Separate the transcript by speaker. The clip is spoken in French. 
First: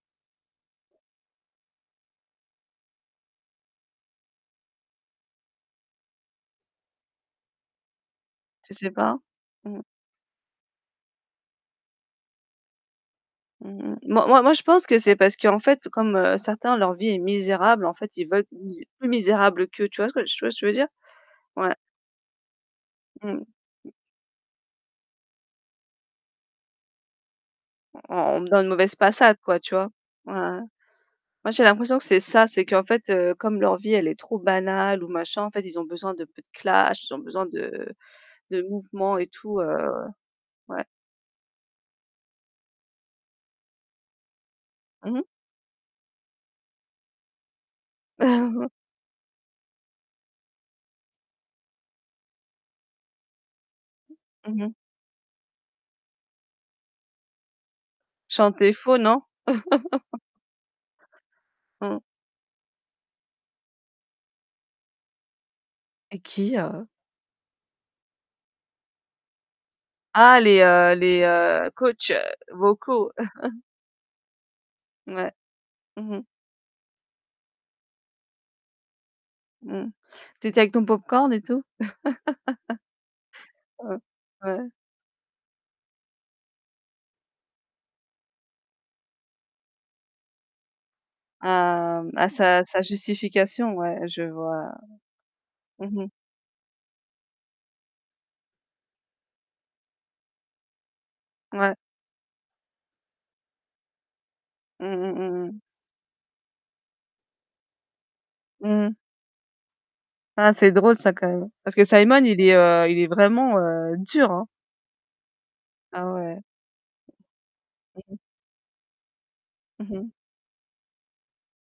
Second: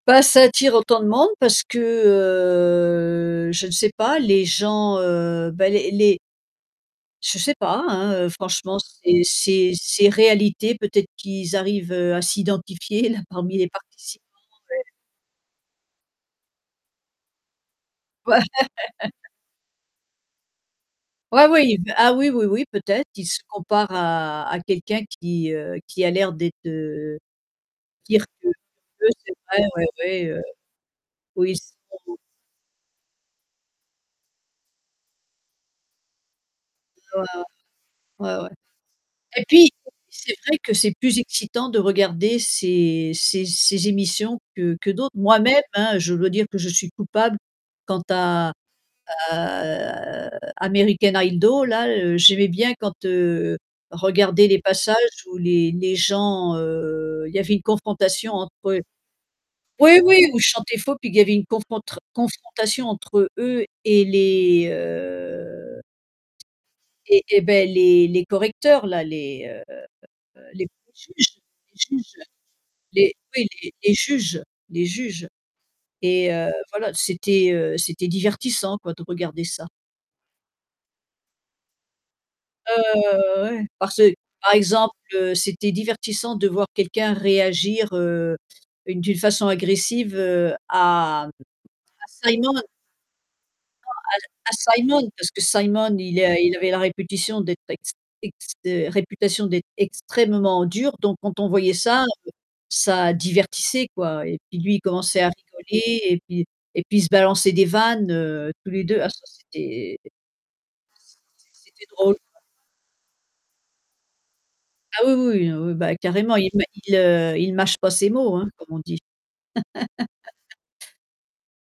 Speaker 1: Bah ça attire autant de monde parce que, heu je ne sais pas, les gens, heu, bah, les les Je sais pas, hein, heu,
Speaker 2: Tu
Speaker 1: franchement
Speaker 2: sais pas?
Speaker 1: c'est c'est
Speaker 2: Mmh.
Speaker 1: c'est réalité, peut-être qu'ils arrivent, heu, à s'identifier là parmi les
Speaker 2: Mmh mh,
Speaker 1: participants.
Speaker 2: moi moi, je pense
Speaker 1: Ouais.
Speaker 2: que c'est parce qu'en fait, comme, heu, certains, leur vie est misérable, en fait, ils veulent plus plus misérable qu'eux, tu vois ce tu vois ce que je veux dire?
Speaker 1: Ouais,
Speaker 2: Ouais.
Speaker 1: ah oui, oui, oui peut-être, ils se
Speaker 2: Mmh.
Speaker 1: comparent à à quelqu'un qui, heu, qui a l'air d'être, heu
Speaker 2: On on me
Speaker 1: [unintelligible]
Speaker 2: donne une mauvaise
Speaker 1: C'est
Speaker 2: façade quoi,
Speaker 1: vrai
Speaker 2: tu
Speaker 1: ouais,
Speaker 2: vois?
Speaker 1: ouais,
Speaker 2: Ouais,
Speaker 1: heu,
Speaker 2: moi,
Speaker 1: oui
Speaker 2: j'ai l'impression que
Speaker 1: [unintelligible]
Speaker 2: c'est ça, c'est qu'en fait, heu, comme leur vie, elle est trop banale ou machin, en fait, ils ont besoin d'un peu de clashs, ils ont besoin de
Speaker 1: [unintelligible] Ouais, ouais
Speaker 2: de mouvements et
Speaker 1: et
Speaker 2: tout,
Speaker 1: puis
Speaker 2: heu,
Speaker 1: c'est vrai que
Speaker 2: ouais.
Speaker 1: c'est plus excitant de regarder ces ces ces émissions que que d'autres.
Speaker 2: Mmh mh.
Speaker 1: Moi-même hein, je dois dire que je suis coupable quant à à, heu, American Hido. Là, heu, j'aimais bien quand, heu, je regardais
Speaker 2: Mmh
Speaker 1: les
Speaker 2: mh.
Speaker 1: passages où les les gens, heu, il y avait une confrontation entre
Speaker 2: Chanter
Speaker 1: eux.
Speaker 2: faux non?
Speaker 1: Oui oui, où ils chantaient faux puisqu'il y avait une conf une
Speaker 2: Mmh.
Speaker 1: confrontation entre eux et les, heu
Speaker 2: Et qui heu?
Speaker 1: Et et bah, les les correcteurs là, les, heu
Speaker 2: Ah les,
Speaker 1: les
Speaker 2: heu les,
Speaker 1: juges
Speaker 2: heu,
Speaker 1: les
Speaker 2: coachs
Speaker 1: juges.
Speaker 2: vocaux.
Speaker 1: Les, oui, les juges les juges.
Speaker 2: Ouais, mmh mh.
Speaker 1: Et, heu, voilà, c'était, heu, c'était divertissant quoi de regarder ça.
Speaker 2: Mmh, tu étais avec ton pop-corn et tout?
Speaker 1: Ouais, ouais, ouais, ouais, ouais, ouais, parce
Speaker 2: Heu,
Speaker 1: que par
Speaker 2: ouais.
Speaker 1: exemple, heu, c'était divertissant de voir quelqu'un réagir, heu, d'une façon agressive, heu, à à
Speaker 2: À, mmh, à
Speaker 1: Simon.
Speaker 2: sa sa justification,
Speaker 1: Non
Speaker 2: ouais, je
Speaker 1: à l à
Speaker 2: vois.
Speaker 1: Simon, parce que Simon
Speaker 2: Mmh mh.
Speaker 1: il est il avait la réputation d'être ex ex heu, réputation d'être extrêmement dur, donc quand on voyait
Speaker 2: Ouais.
Speaker 1: ça ça divertissait quoi, et puis lui il
Speaker 2: Mmh mh,
Speaker 1: commençait à
Speaker 2: mmh mh.
Speaker 1: rigoler et puis et puis il se balançait des vannes, heu, tous les
Speaker 2: Mmh.
Speaker 1: 2, ah ça c'etait
Speaker 2: Ah, c'est drôle ça quand même, parce que
Speaker 1: c'était drôle.
Speaker 2: Simon il est, heu, il est vraiment, heu, dur hein.
Speaker 1: Ah, oui, oui, non, ouais, bah,
Speaker 2: Ah
Speaker 1: carrément
Speaker 2: ouais.
Speaker 1: il me, il, heu, il mâche pas
Speaker 2: Mmh
Speaker 1: ses
Speaker 2: mh.
Speaker 1: mots hein comme on dit.
Speaker 2: Mmh mh.